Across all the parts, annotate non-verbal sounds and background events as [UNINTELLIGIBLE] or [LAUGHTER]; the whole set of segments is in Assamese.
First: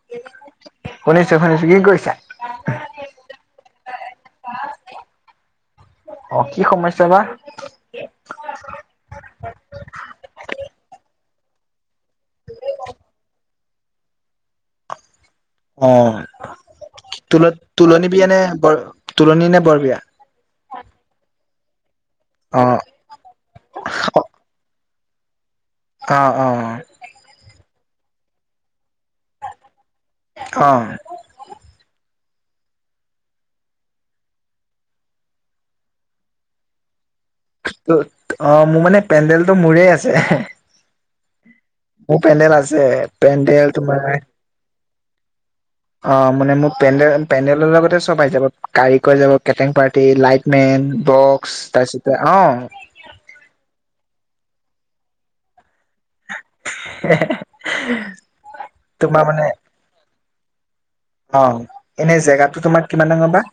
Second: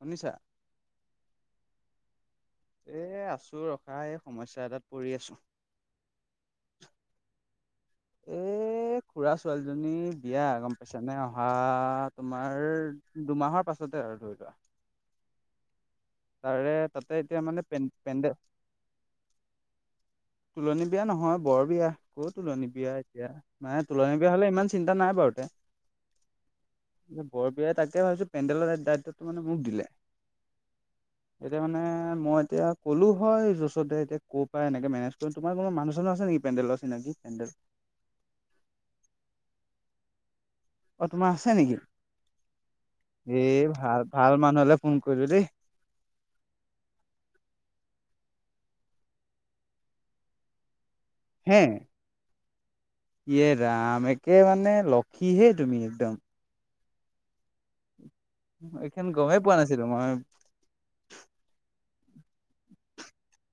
শুনিছা শুনিছোঁ, শুনিছোঁ, কি কৰিছা? এই আছোঁ ৰ'। নাই এই সমস্যা এটাত পৰি আছোঁ। অ কি সমস্যা বা এ খুৰা ছোৱালীজনী বিয়া, গ'ম পাইছানে অহা তোমাৰ দুমাহৰ পাছতে আৰু ধৰি লোৱা। অ', তাৰে তাতে এতিয়া মানে পেন তুল-তোলনি বিয়া পেণ্ডেল নে বৰ তোলনি নে বৰ বিয়া? তোলনী বিয়া নহয় বৰ বিয়া। ক'ত অ তোলনি বিয়া এতিয়া মানে তোলনি বিয়া হ'লে ইমান চিন্তা নাই বাৰুতে। অ', অ', অ'। বৰ বিয়াই তাকে ভাবিছো পেণ্ডেলৰ দায়িত্বটো মানে মোক দিলে। অ'। এতিয়া মানে মই এতিয়া ক'লো হয় য'চতে এতিয়া ক' পৰা এনেকে মেনেজ তোমাৰ কোনো মানুহ চানুহ আছেঁ নেকি, পেণ্ডেলৰ চিনাকি পেন্ডেল? ত' অ', মোৰ মানে পেণ্ডেল তটো মোৰে আছেঁ। অ তোমাৰ আছে নেকি মোৰ পেণ্ডেল আছে এই পেণ্ডেল ভাল তোমাৰ ভাল মানুহলে ফোন কৰিলো দেই অ', মানে মোৰ পেণ্ডেল পেণ্ডেলৰ লগতে চব আহি যাব কাৰিকৰ যাব, কেটাৰিং পাৰ্টি লাইটমেন। বক্স হে তাৰপিছতে অ'। ইয়ে ৰাম একে মানে লক্ষীহে তুমি একদম। [INAUDIBLE] এইখন তোমাৰ গ'মে মানে পোৱা নাছিলো মই। অ', এনে জেগাতো তোমাৰ কিমান ডাঙৰ বা?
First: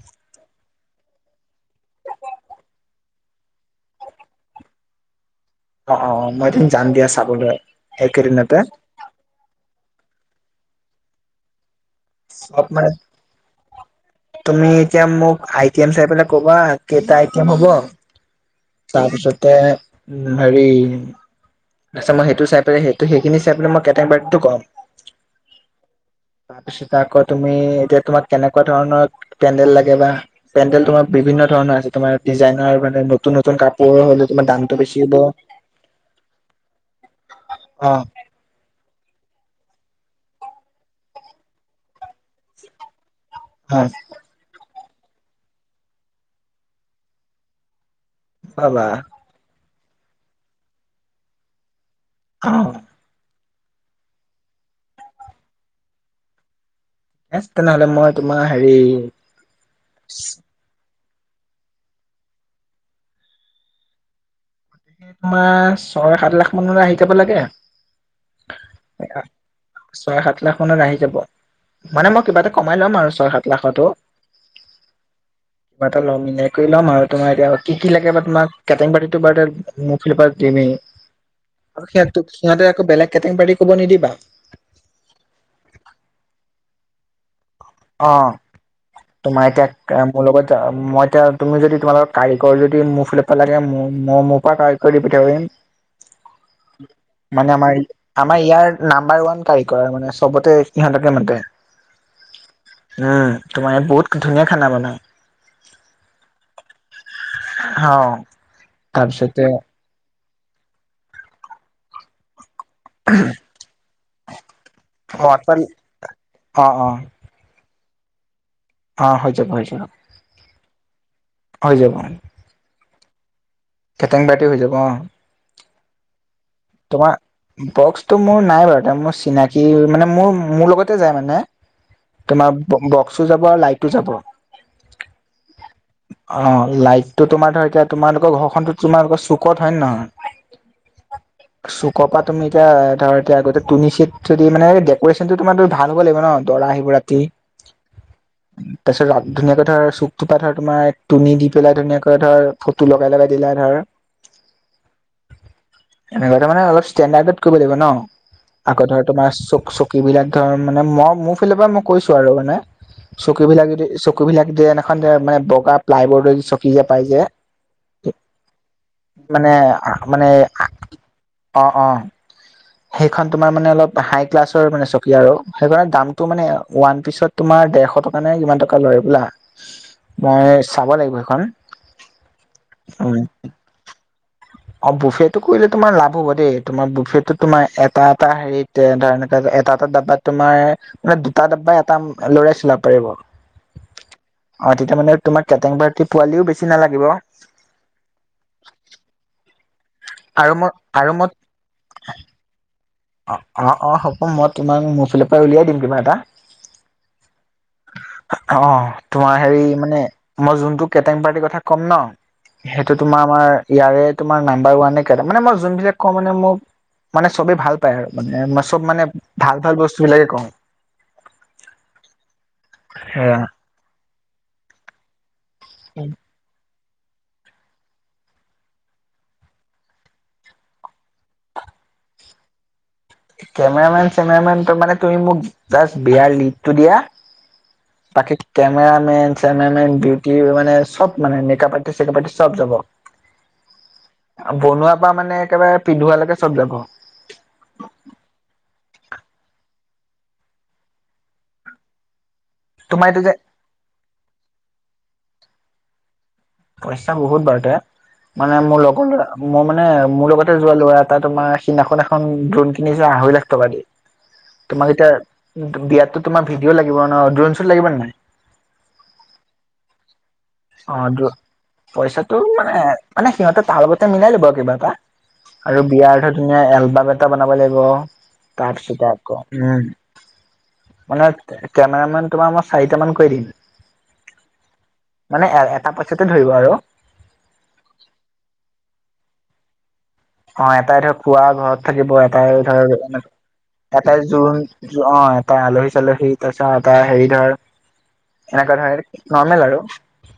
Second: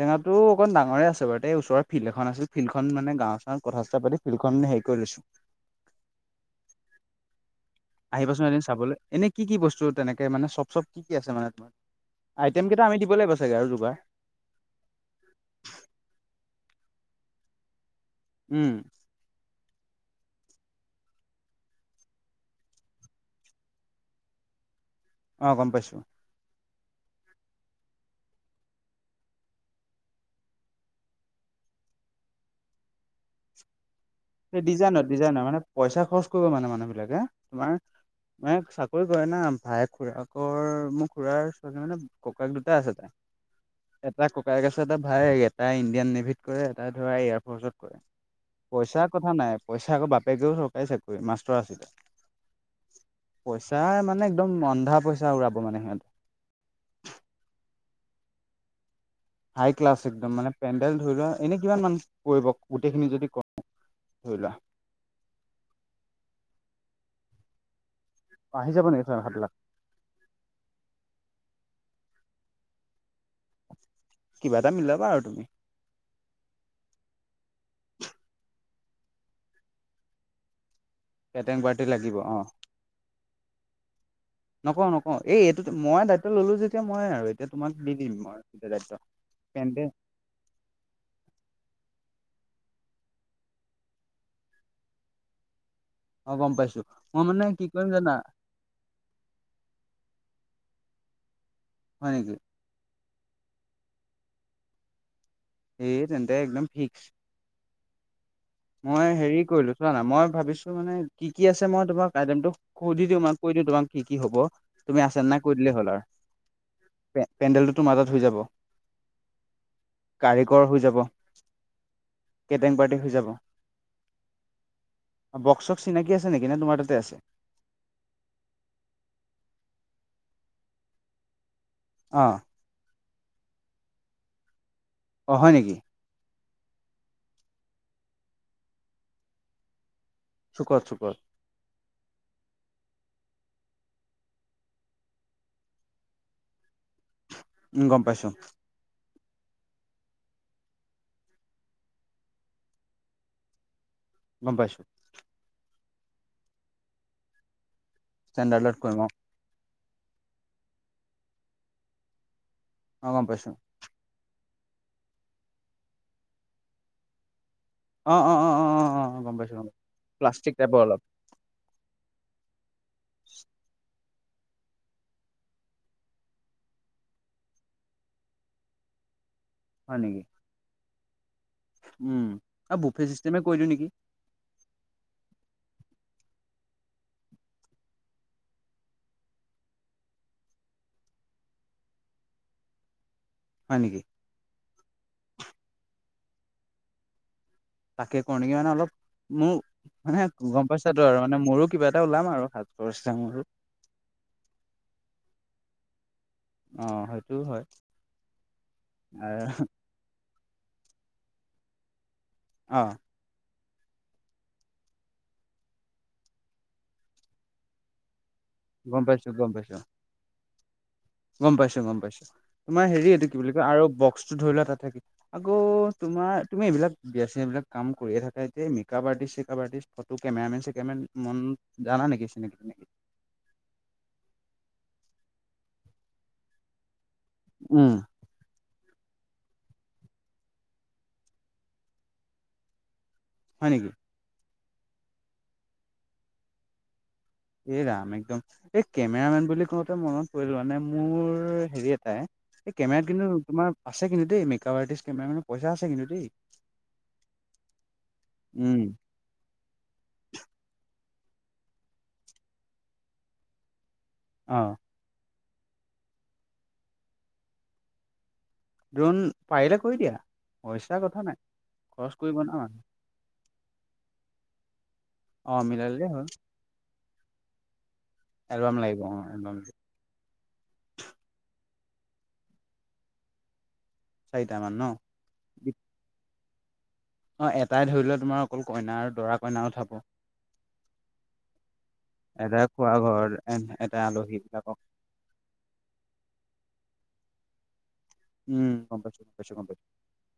জেগাটো অকণ ডাঙৰে আছে বাৰু, এই ওচৰ ফিল্ড এ আছিলিল্ডখন মানে গাঁৱৰ-চাঁওত কথা চথা পাতি ফিল্ডখন হেৰি কৰি লৈছো। অ', অ', মই এদিনি যাম দিয়া চাবলৈ। আহি পাচোন একেদিনতে এদিন চাবলৈ এনে, কি কি বস্তু তেনেকে মানে চব চব কি কি আছে মানে তোমাৰ? আইটেম চব কেইটা মানে আমি দিব লাগিব চাগে আৰু যোগাৰ? তুমি এতিয়া মোক আই টি এম চাই পেলাই কবা কেইটা আই টি এম হ'ব। উম। তাৰপিছতে উম, হেৰি তাৰপিছত মই সেইটো চাই সেই সেইখিনি চাই পাই মই কেটাৰিং পাৰ্টিটো কম। অ', গ'ম পাইছো। তাৰপিছত আকৌ তুমি এতিয়া তোমাক কেনেকুৱা ধৰণৰ পেডেল লাগে বা? পেণ্ডেল তোমাৰ বিভিন্ন ধৰণৰ আছে, তোমাৰ ডিজাইনৰ মানে নতুন নতুন কাপোৰ হ'লে তোমাৰ সেই দামটো বেছি ডিজাইনৰ হ'ব ডিজাইনৰ মানে পইচা খৰচ কৰিব মানে মানুহ বিলাকে, তোমাৰ অ মানে চাকৰি কৰে না ভাইেক খুৰাকৰ মোৰ খুুৰাৰ ছোৱালী জনী মানে ককায়েক দুটা আছে তাইৰ। হয়। এটা ককায়েক আছে এটা ভাইয়েক এটা ইণ্ডিয়ান নেভিত কৰে এটাই ধৰা এয়াৰফ'ৰ্চত কৰে। পাবা পইচাৰ কথা নাই পইচা আকৌ বাপেকেও চৰকাৰী চাকৰি মাষ্টৰ আছিলে। অ'। পইচা মানে একদম অন্ধা পইচা উৰাব মানে সিহঁতে। এ' তেনেহ'লে মই তোমাৰ হেৰি হাই ক্লাছ একদম মানে- পেণ্ডেল ধৰি লোৱা এনেই কিমান মান কৰিব গোটেইখিনি যদি কৰো ধৰি লোৱা? তোমাৰ ছয়, সাত লাখ মানলৈ আহি যাব লাগে। বাহি যাব নেকি ছয়, সাত লাখ? ছয়, সাত লাখ মানত আহি যাব। মানে মই কিবা এটা কমাই ল'ম আৰু ছয়, সাত- লাখটো। কিবা এটা মিলাবা আৰু তুমি কিবা এটা ল'ম মিলাই কৰি ল'ম আৰু। তোমাৰ এতিয়া কি কি লাগে বা তোমাক? কেটিং পো বাৰ- মোৰ ফালৰ পৰা বাৰু দিমেই। কেটাৰিং পাৰ্টি লাগিব অ। সিহঁত-সিহঁতে আকৌ বেলেগ কেটেং পাৰ্টি কৰিব নিদিবা। নকওঁ-নকওঁ। এইটোতো মই দায়িত্ব ল'লো যেতিয়া মই আৰু- তেতিয়া তোমাক অ দি-দিম মই ৰেটত, তোমাৰ তেন্তে এতিয়া মোৰ লগত যা' মই এতিয়া তুমি যদি তোমালোকত কাৰিকৰ যদি মোৰ ফালৰ পৰা লাগে মোৰ মই মোৰ পৰা কাৰিকৰ দি পঠিয়াব পাৰিবি অ গম পাইছো তই। মই মানে কি আমাৰ, কৰিম জানা আমাৰ ইয়াৰ- নাম্বাৰ ওৱান কাৰিকৰ মানে চবতে সিহঁতকে মাতে। হয় নেকি। উমঁ, তোমাৰ বহুত ধুনীয়া খানা বনাই। এই তেন্তে একদম ফিক্স। অঁহ'। মই হেৰি কৰিলো চোৱা না' মই ভাবিছো মানে কি কি আছে মই তোমাৰ আইটেমটোক সুধি দিওঁ মই, কৈ দিওঁ তোমাক কি কি হ'ব, তুমি আছা নে অ নাই কৈ দিলেই হ'ল অ অ আৰু। পেণ্ডেলটোতো মাজত হৈ যাব। অঁহ', -হৈ যাব-হৈ যাব। কাৰিকৰ হৈ যাব। হৈ যাব। কেটেং পাৰ্টি হৈ যাব। কেটেং পাৰ্টি হৈ যাব অঁ',। বক্স-চক্স চিনাকি আছে নেকি না তোমাৰ তা'তে আছে? বক্সটো মোৰ নাই বাৰু মোৰ চিনাকি মানে মোৰ-মোৰ লগতে যায় মানে। অ তোমাৰ বক্সো যাব আৰু লাইটো যাব। অ', -হয় নেকি। অঁ', লাইটো তোমাৰ ধৰ এতিয়া তোমালোকৰ ঘৰখনতো তোমালোকৰ চুকত হয় নে নহয়? চুকত-চুকত। চুক পৰা তুমি এতিয়া ধৰ এতিয়া তুনি চিত যদি মানে ডেক'ৰেচনটো তোমাৰ ভাল হ'ব লাগিব ন' দৰা আহিব ৰা- তি। উমঁ, গম পাইছো। তাৰপিছত ধুনীয়াকে ধৰ চুকটোপা ধৰ তোমাৰ তুনি দি পেলাই ধুনীয়াকে ধৰ ফটো লগাই-লগাই দিলে ধৰ গম পাইছো। এনেকুৱো মানে অলপ ষ্টেণ্ডাৰ্ড কৰিব লাগিব ন' ষ্টেণ্ডাৰ্ডত আকৌ কৰিম ধৰ অ তোমাৰ চুক-চুক- চকী বিলাক ধৰ মানে মই মোৰ ফালৰ পৰা মই কৈছো আৰু মানে, অ গম পাইছো চকী বিলাক যদি- চকীবিলাক যে এখন মানে বগা প্লাই বৰ্ড চকি যে পাই যে। অ অ অ অ অ অ গম মানে, পাইছো গম পাইছো মানে, প্লাষ্টিক আ' টাইপৰ অলপ অঁহ', -অঁহ',। সেইখন তোমাৰ মানে অলপ হাই ক্লাছৰ মানে চকী আৰু, সেইবিলাক দামটো মানে ওৱান পিচত- তোমাৰ দেৰশ টকা নে কিমান টকা লয় বোলে মই চাব লাগিব সেইখন। উমঁ, এই বুফে চিষ্টেমত কৰি দিওঁ নেকি। অঁ', -বুফেটো কৰিলে তোমাৰ লাভ হ'ব দেই, তোমাৰ বুফে তোমাৰ এটা-এটা হেৰিত এ' ধৰ এটা-এটা ডাবাত তোমাৰ মানে দুটা ডাবা এটা ল'ৰাই চিলাব পাৰিব। হয় নেকি! অ, তেতিয়া মানে তোমাৰ, কেটাৰিং পাৰ্টি পোৱালিও বেছি নালাগিব। তাকে কৰো নেকি মানে অলপ, মোৰ মানে আৰু গম মই পাইছাটো আৰু, মই মানে মোৰো কিবা এটা ওলাম আৰু হাতত। অ, অ, অ, হ'ব, মই তোমাক মোৰ ফালৰ পৰাই উলিয়াই দিম কিবা এটা। অ সেইটো হয় অ, তোমাৰ হেৰি আহ মানে মই যোনটো কেটাৰিং পাৰ্টিৰ কথা ক'ম ন, অ সেইটো তোমাৰ আমাৰ ইয়াৰে তোমাৰ নাম্বাৰ ওৱানে কে, মানে মই যোনবিলাক কওঁ মানে মোক মানে চবেই ভাল পায় আৰু, মানে চব গম মানে পাইছো গম পাইছো ভাল-ভাল বস্তু বিলাকে কওঁ। গম পাইছো, গম পাইছো। তোমাৰ হেৰি এইটো সেয়া কি বুলি কয়, আৰু বক্সটো ধৰি লোৱা তাত থাক আকৌ তোমাৰ, তুমি এইবিলাক বিয়া-চিয়া এইবিলাক কাম কৰিয়েই থাকা যেতিয়া, মেকআপ আৰ্টিষ্ট-চেকাবআৰ্টিষ্ট, ফটো কেমেৰামেন-চেকেৰামেন মন জানা নেকি, চিনাকি-তিনাকি। কেমেৰামেন-চেমেৰামেন, মানে তুমি মোক জাজ বিয়াৰ লিডটো দিয়া উম। বাকী কেমেৰামেন-চেমেৰামেন, বিউটি মানে চব মানে, মেকআপ আৰ্টিষ্ট-চেকাব আটিষ্ট চব যাব। [INAUDIBLE] হয় নেকি! বনোৱাৰ পৰা মানে, একেবাৰে পিন্ধুৱালৈকে চব যাব। এ ৰাম, একদম, এই কেমেৰামেন বুলি কওঁতে মনত পৰিল, মানে মোৰ হেৰি এটাই এই তোমাৰ কেমেৰাত এইটো কিন্তু যে তোমাৰ আছে কিন্তু দেই, মেকআপ আৰ্টিষ্ট, কেমেৰা মেনৰ পইচা আছে কিন্তু দেই। পইচা বহুত বাৰুতে, মানে মোৰ উম। লগৰ ল'ৰা মই মানে মোৰ লগতে যোৱা ল'ৰা এটা, তোমাৰ, সিদিনাখন এখন ড্ৰোন কিনিছে, আঢ়হি লাখ টকা দি। [INAUDIBLE] অঁ। তোমাক এতিয়া, বিয়াতো তোমাৰ ভিডিঅ' লাগিব ন, ড্ৰন-শুন লাগিব নে নাই। ড্ৰোন পাৰিলে কৰি দিয়া, অ পইচা কথা ড্ৰ- নাই। খৰচ কৰিব পইচাটো না মানে, মানুহ। মানে সিহঁতে তাৰ লগতে মিলাই ল'ব আৰু কিবা এটা। অ আৰু মিলাই ললেই হ'ল বিয়াৰটো ধুনীয়া এলবাম এটা বনাব লাগিব, এলবাম তাৰ লাগিব অ পিছতে আকৌ, এলবাম উম মানে কেমেৰা মেন তোমাৰ মই চাৰিটা মান কৈ দিম। চাৰিটা মান ন! মানে এ এটা পইচাতে ধৰিব আৰু। অঁ, এটাই ধৰি লোৱা তোমাৰ, অকল কইনা আৰু দৰা কইনা উঠাব। অ, এটাই ধৰ, খোৱা ঘৰত থাকিব, এটাই ধৰ খোৱা ঘৰ এটা এটাই আলহী জোৰোণ। বিলাকক অ, এটা আলহী-চালহী, তাৰপিছত এটা হেৰি ধৰ উম এনেকুৱা গম ধৰ পাইছো গম পাইছো নৰ্মেল গম আৰু। পাইছো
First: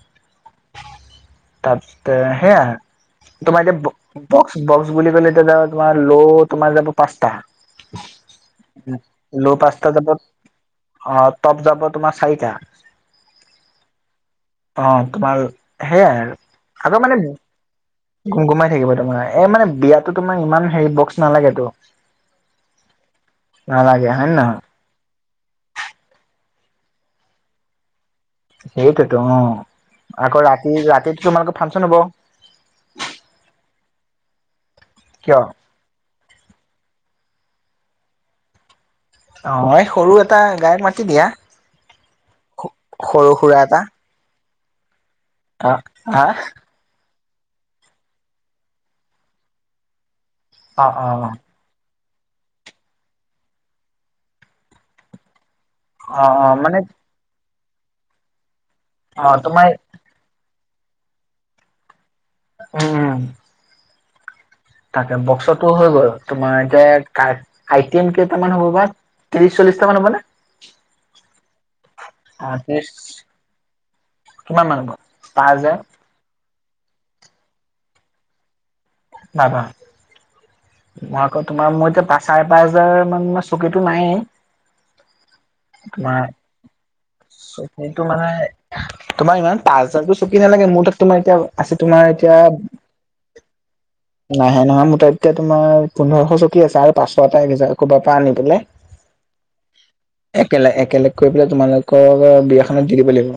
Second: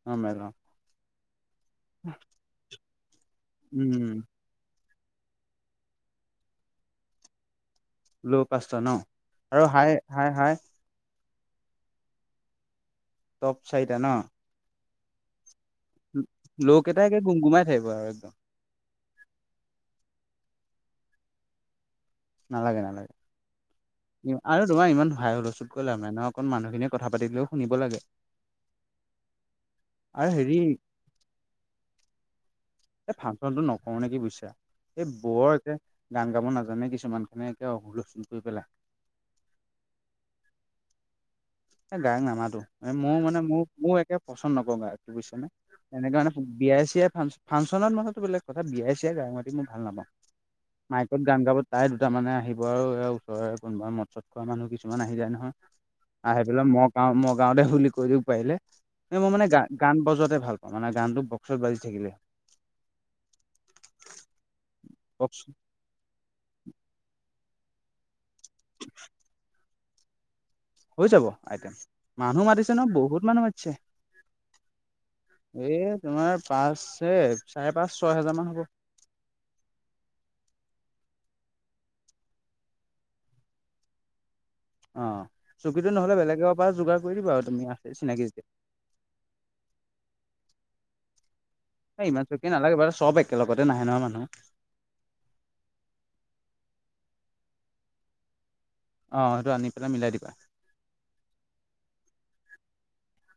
নৰ্মেল অ তাৰপিছতে সেয়া, তোমাৰ উম এতিয়া বক্স বুলি ক'লে, এতিয়া [UNINTELLIGIBLE] তোমাৰ ল' তোমাৰ যাব পাঁচটা। ল' পাঁচটা ন, ল' আৰু পাঁচটা হাই, যাব হাই, হাই? অ, তপ যাব তোমাৰ চাৰিটা। তপ চাৰিটা ন! অ, তোমাৰ সেইয়াই, আৰু লোককেইটা মানে একে গুমগুমাই থাকিব আৰু একদম গুম-গুমাই থাকিব তোমাৰ। এ, মানে বিয়াতো তোমাৰ ইমান হেৰি বক্স নালাগেতো। নালাগে, নালাগে। নালাগে হয় নে [UNINTELLIGIBLE] নহয় আৰু তোমাৰ ইমান হাই-হুলস্থুল কৰি লাভ নাই নহয়, অকণ মানুহখিনিয়ে কথা পাতিলেও শুনিব লাগে। সেইটোৱেতো অঁ, আৰু আকৌ হেৰি ৰাতি ৰাতিত তোমালোকৰ ফাংচন হ'ব। এই ফাংচনটো নকৰো নেকি বুজিছা এই কিয় বৰ একে গান গাব নাজানে কিছুমানখনে একে হুলস্থুল কৰি পেলাই। অ এই সৰু এটা গায়ক মাতি দিয়া এ গায়ক নামাতো এই মই সৰু মানে সুৰা মোৰ এটা মোৰ একে পচন্দ নকৰো গায়ক বুজিছানে। অ এনেকে হা মানে বিয়াই চিয়াই ফাং ফাংচনত মাতাতো বেলেগ কথা বিয়াই চিয়াই গায়ক মাতি মই ভাল নাপাওঁ। অ মাইকত অ গান গাব তাৰে দুটা মানে আহিব আৰু ওচৰৰে কোনোবা মদ চদ খোৱা মানুহ কিছুমান আহি যায় নহয়। অ আহি অ পেলাই মানে মই গাও মই গাওদে বুলি কৈ দিয়ক পাৰিলে অ মই মানে তোমাৰ গান গান বজোৱাতে ভাল মানে গানটো বক্সত বাজি থাকিলে। উম তাকে বক্স বক্সত হয় বাৰু তোমাৰ এতিয়া আইটেম কেইটামান হ'ব বা ত্ৰিশ চল্লিশটা মান হ'বনে? হৈ যাব আইটেম, মানুহ অ, মাতিছে ন ত্ৰিশ বহুত মানুহ মাতিছে। এ [UNINTELLIGIBLE] তোমাৰ পাঁচ চাৰে পাঁচ ছয় হেজাৰমান হ'ব বা বা মই আকৌ তোমাৰ মোৰ এতিয়া পাঁচ চাৰে পাঁচ হাজাৰ মান চকীতো নাহেই অ চকীতো নহ'লে বেলেগৰ পৰা যোগাৰ কৰি দিবা আৰু তুমি চিনাকি যেতিয়া তোমাক ইমান পাঁচ হেজাৰতো চকী নালাগে মোৰ তাত তোমাৰ এতিয়া আছে তোমাৰ ইমান এতিয়া চকী নালাগে বাৰু চব একেলগতে নাহে নহয় মানুহ। নাই নহয় মোৰ তাত এতিয়া তোমাৰ পোন্ধৰশ চকী আছে আৰু পাঁচশ এটা এক হেজাৰ ক'ৰবাৰ পৰা আনি পেলে অঁ সেইটো আনি পেলাই মিলাই দিবা। একলে একেলগ কৰি পেলাই তোমালোকৰ বিয়াখনত দি দিব লাগিব।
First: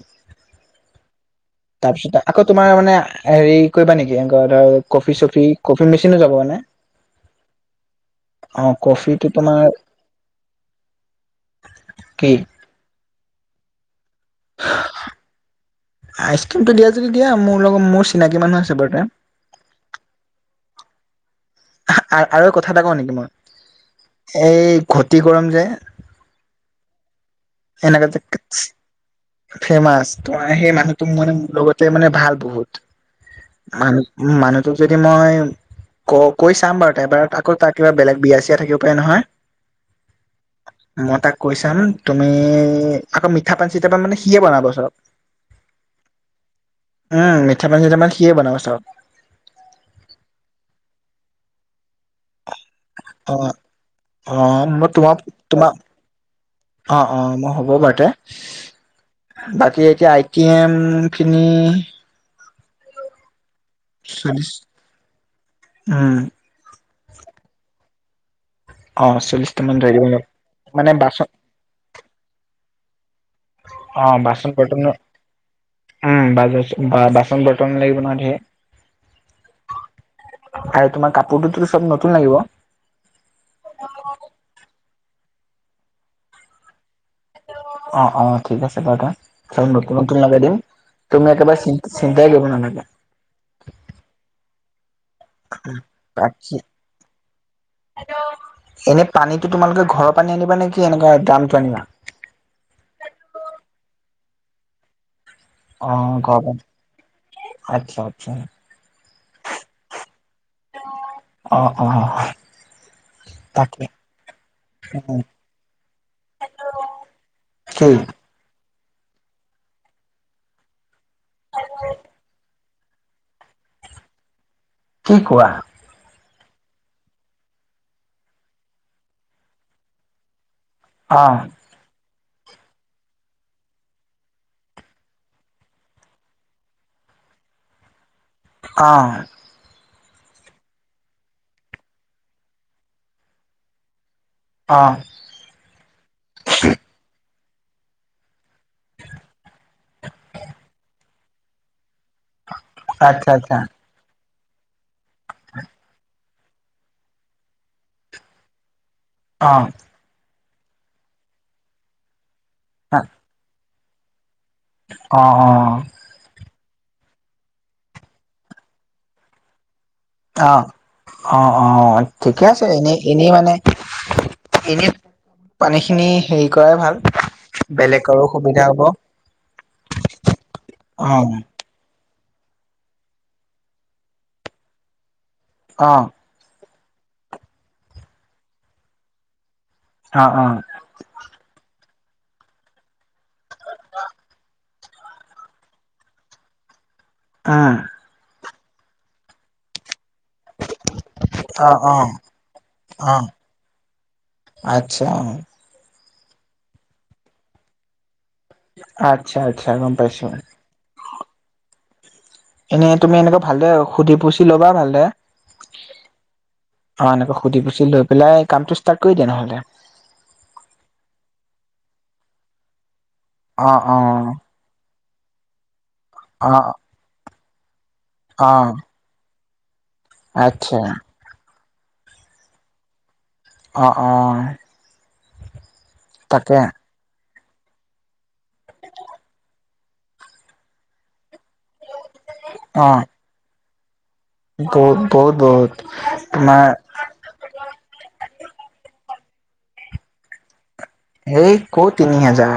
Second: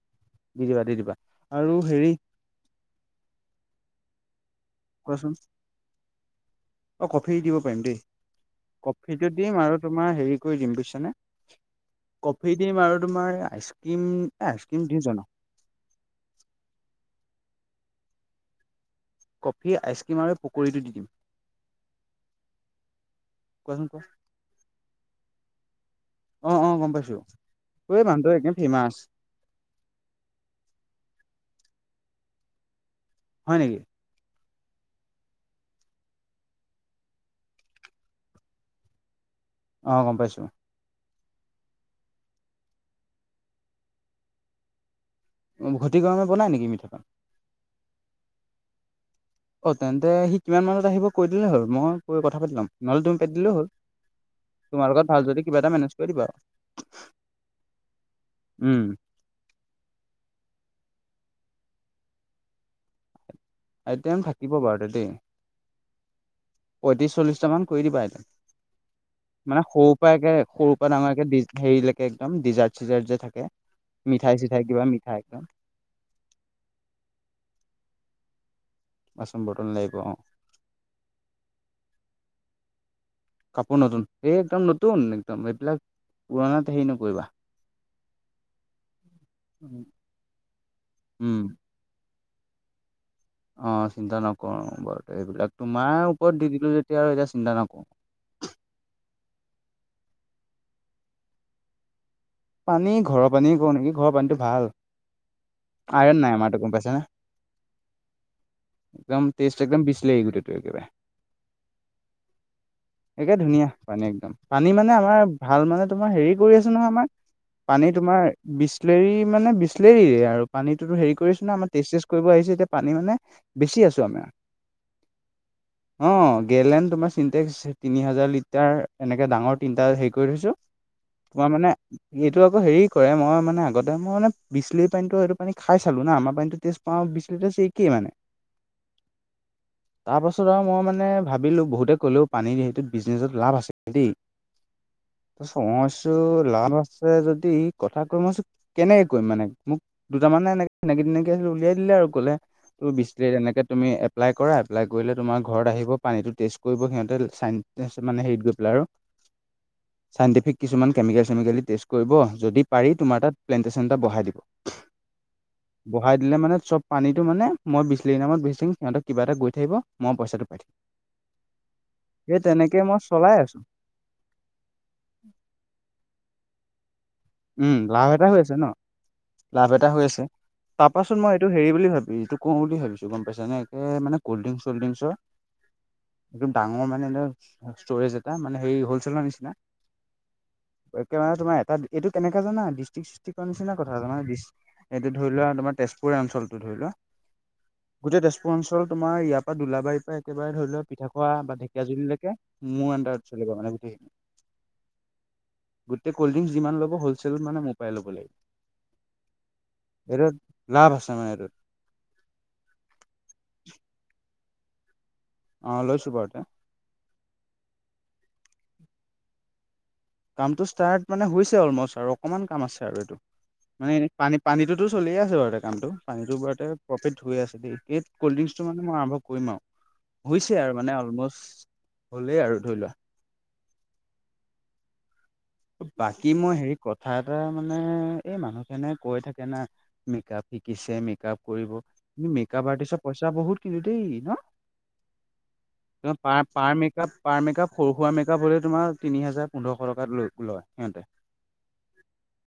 দি দিবা দি দিবা, আৰু হেৰি তাৰপিছত আকৌ তোমাৰ মানে হেৰি কৰিবা নেকি এনেকুৱা ধৰ কফি চফি কফি মেচিনো যাব মানে অঁ কফি দিব পাৰিম দেই। কফিটো দিম আৰু তোমাৰ হেৰি কৰি দিম বুজিছানে কি কফি দিম আৰু তোমাৰ আইচ ক্ৰীম এ আইচক্ৰীম দিম জানো আইচক্ৰীমটো দিয়া যদি দিয়া মোৰ লগত মোৰ চিনাকি মানুহ আছে বাৰু এটা কফি আইচক্ৰীম আৰু পকৰীটো দি দিম। আ আৰু কথা এটা কওঁ নেকি কোৱাচোন কোৱা মই এই ঘতি কৰম যে অ অ গম পাইছো। এই এনেকে মানুহটো একদম ফেমাচ ফেমাচ, তোমাৰ সেই মানুহটো মানে মোৰ লগতে মানে ভাল বহুত হয় নেকি? মানুহ উম মানুহটোক যদি মই ক কৈ চাম বাৰু তাক এবাৰ আকৌ তাৰ কিবা বেলেগ বিয়া চিয়া থাকিব পাৰে নহয় অঁ গম পাইছো। মই তাক কৈ চাম, তুমি আকৌ মিঠা পান চিটাপান মানে সিয়ে বনাব চব। ঘটি কৰমে বনাই নেকি মিঠাপান? উম মিঠাপান চিঠাপান সিয়ে বনাব চব। অ তেন্তে সি কিমান মানত আহিব কৈ দিলে হ'ল, মই কৈ কথা পাতি ল'ম নহলে তমি পাতি অ দিলও হ'ল। অ তোমাৰ মই লগত তোমাক ভাল যদি কিবা এটা তোমাৰ মেনেজ কৰি দিবা আৰু অ অ মই হ'ব বাৰু তে উম, বাকী এতিয়া আইটেম খিনি আইটেম চল্লিশ থাকিব বাৰু তে দেই। উম পঁয়ত্ৰিশ চল্লিশটা মান কৰি দিবা এতে, অ', চল্লিশটা মানে মান ধৰি সৰুৰ দিব পৰা লাগিব একে সৰুৰ মানে পৰা বাচন ডাঙৰ হেৰিলৈকে একদম ডিজাৰ্ট -চিজাৰ্ট যে থাকে, অ', মিঠাই বাচন -চিঠাই বৰ্তন কিবা মিঠাই একদম উম বা বাচন- বৰ্তন লাগিব নহয় ধেৰ বাচন -বৰ্তল লাগিব অ আৰু তোমাৰ কাপোৰটোতো চব নতুন লাগিব। কাপোৰ নতুন এই একদম নতুন একদম এইবিলাক পুৰণাত হেৰি নকৰিবা। অ অ ঠিক আছে বাৰু দা নতুন নতুন লগাই দিম। তুমি উম। একেবাৰে চিন্তাই কৰিব নালাগে। অ চিন্তা নকৰো বাৰু এইবিলাক তোমাৰ ওপৰত দি বাকী দিলো যেতিয়া আৰু এতিয়া চিন্তা নকৰো। এনে পানীতো তোমালোকে ঘৰৰ পানী আনিবা নেকি এনেকুৱা দামটো আনিবা? পানী ঘৰৰ পানীয়ে কওঁ নেকি ঘৰৰ পানীটো ভাল। অ', আয়ন নাই ঘৰৰ আমাৰটো পানী গম পাইছানে। আচ্ছা আচ্ছা একদম টেষ্ট একদম বিছলাৰি গোতেইটো আহ অ একে ধুনীয়া তাকে পানী একদম, পানী মানে আমাৰ ভাল মানে তোমাৰ হেৰি কৰি আছো নহয় আমাৰ কি পানী তোমাৰ বিচলেৰি মানে বিচলেৰিয়ে আৰু পানীটোতো হেৰি কৰিছ ন আমাৰ টেজ চেষ্ট কৰিব আহিছে, এতিয়া পানী মানে বেছি আছো আমাৰ কি কোৱা? অ গেলেন তোমাৰ চিটেক্স তিনি হাজাৰ লিটাৰ এনেকে ডাঙৰ তিনটা হেৰি কৰি থৈছো। অ', কোৱা মানে এইটো আকৌ হেৰি কৰে মই মানে আগতে মই মান বিচলেৰি পানীটো এইটো পানী খাই চালো না আমাৰ পানীতটো টেষ্ট অ [UNINTELLIGIBLE] একেই মানে অঁ তাৰপাছত আৰু মই মানে ভাবিলো বহুতে ক'লেও পানী সেইটোত বিজনেছত লাভ আছে দেই অ [UNINTELLIGIBLE] মইছো লাভ আছে যদি কথা কৈ মইছো কেনেকে কৰিম মানে মোক দুটা মানে এনে তেনেকে হ'লেও উলিয়াই দিলে আৰু কলে আচ্ছা, বিছলেৰি আচ্ছা, এনেকে তুমি এপ্লাই কৰা এপ্লাই কৰিলে তোমাৰ ঘৰত আহিব পানীতো টেষ্ট কৰিব সিহঁতে চা ত মানে হেৰিত গৈ পেলাই আৰু অঁ চাইণ্টিফিক কিছুমান কেমিকেল চেমিকেলি টেষ্ট কৰিব যদি পাৰি অ', তোমাৰ তাত প্লেণ্টেশ্যন এটা বহাই দিব। অ অ বহাই দিলে মানে চব পানীতটো মানে মই বিচলিৰীৰ নামত বেচিম সিহঁতত কিবা এটা গৈ থাকিব। মই পইচাটো অ পাই থাকিম। অ অ এই ঠিকে আছে তেনেকে এনেই মই এনে চলাই মানে আছো এনে পানীখিনি হেৰি কৰাই ভাল। উম লাভ বেলেগৰো এটা হৈ আছে সুবিধা ন, হ'ব অ', লাভ এটা হৈ আছে। তাৰপিছত মই এইটো হেৰি বুলি ভাবি এইটো কওঁ বুলি ভাবিছো গম পাইছ নে একে মান কল্ডড্ৰিংকচ - চলড্ৰিংকচৰ অ একদম ডাঙৰ মানে ষ্টৰেজ এটা মানে হে হলচেলৰ নিচিনা অ অ ত মানে তোমাৰ এটা এইটো কেনেকা জান ডিষ্ট্ৰিক্ষ্টিক্ নিচিনা কথা জানে এইটো ধৰি লোৱা তোমাৰ তেজপুৰীয়া অঞ্চলটো ধৰি লোৱা আ গোটেই তেজপুৰ অঞ্চল তোমাৰ ইয়াৰ পৰা দোলাবাৰীৰ পৰা একেবাৰে ধৰি লও পিঠা খোৱা বা অ', ঢেকীয়া অ', জুলিলৈকে, মোৰ অ', আডাৰত চলিব মানে গোটেইখিনি। আচ্ছা, গোটেই কল্ড ড্ৰিংক যিমান লব, হ'লচেলত মানে মোৰ পাই ল'ব লাগিব। আচ্ছা, আচ্ছা, গম পাইছো। এইটোত লাভ আছে নাই এইটোত? এনেই তুমি এনেকৈ ভালদৰে, সুধি পুচি ল'বা ভাল দৰে। অ লৈছোঁ বাও তে। অ এনেকে সুধি পুছি লৈ পেলাই, কামটো ষ্টাৰ্ট কৰি দিয়া নহ'লে। কামটো ষ্টাৰ্ট মানে হৈছে অলমষ্ট আৰু অকমান কাম আছে আৰু এইটো, অ', মানে এনে অ', পানী। পানীটোতো চলিয়ে আছে বাৰুতে কামটো, পানীটো বাৰুতে অ', প্ৰফিট হৈ আছে দেই। ক'ল্ড ড্ৰিংকচটো অ', মানে মই আৰম্ভ কৰিম আৰু, হৈছে আৰু আচ্ছা, মানে অলম'ষ্ট হ'লেই আৰু ধৰি লোৱা। অ' অ '। বাকী মই হেৰি কথা এটা মানে, এই মানুহখিনিয়ে কৈ থাকে না। মেকআপ শিকিছে মেকআপ কৰিব, মেকআপ অ'। আৰ্টিষ্টৰ পইচা বহুত কিন্তু দেই। ন? বহুত, বহুত, বহুত পাৰ তোমাৰ পাৰ মেকআপ, পাৰ মেকআপ, সৰু সুৰা মেকআপ হলে তোমাৰ তিনি হাজাৰ, পোন্ধৰশ টকাত লয়, লয় সিহঁতে। সেই কৰ তিনি হাজাৰ।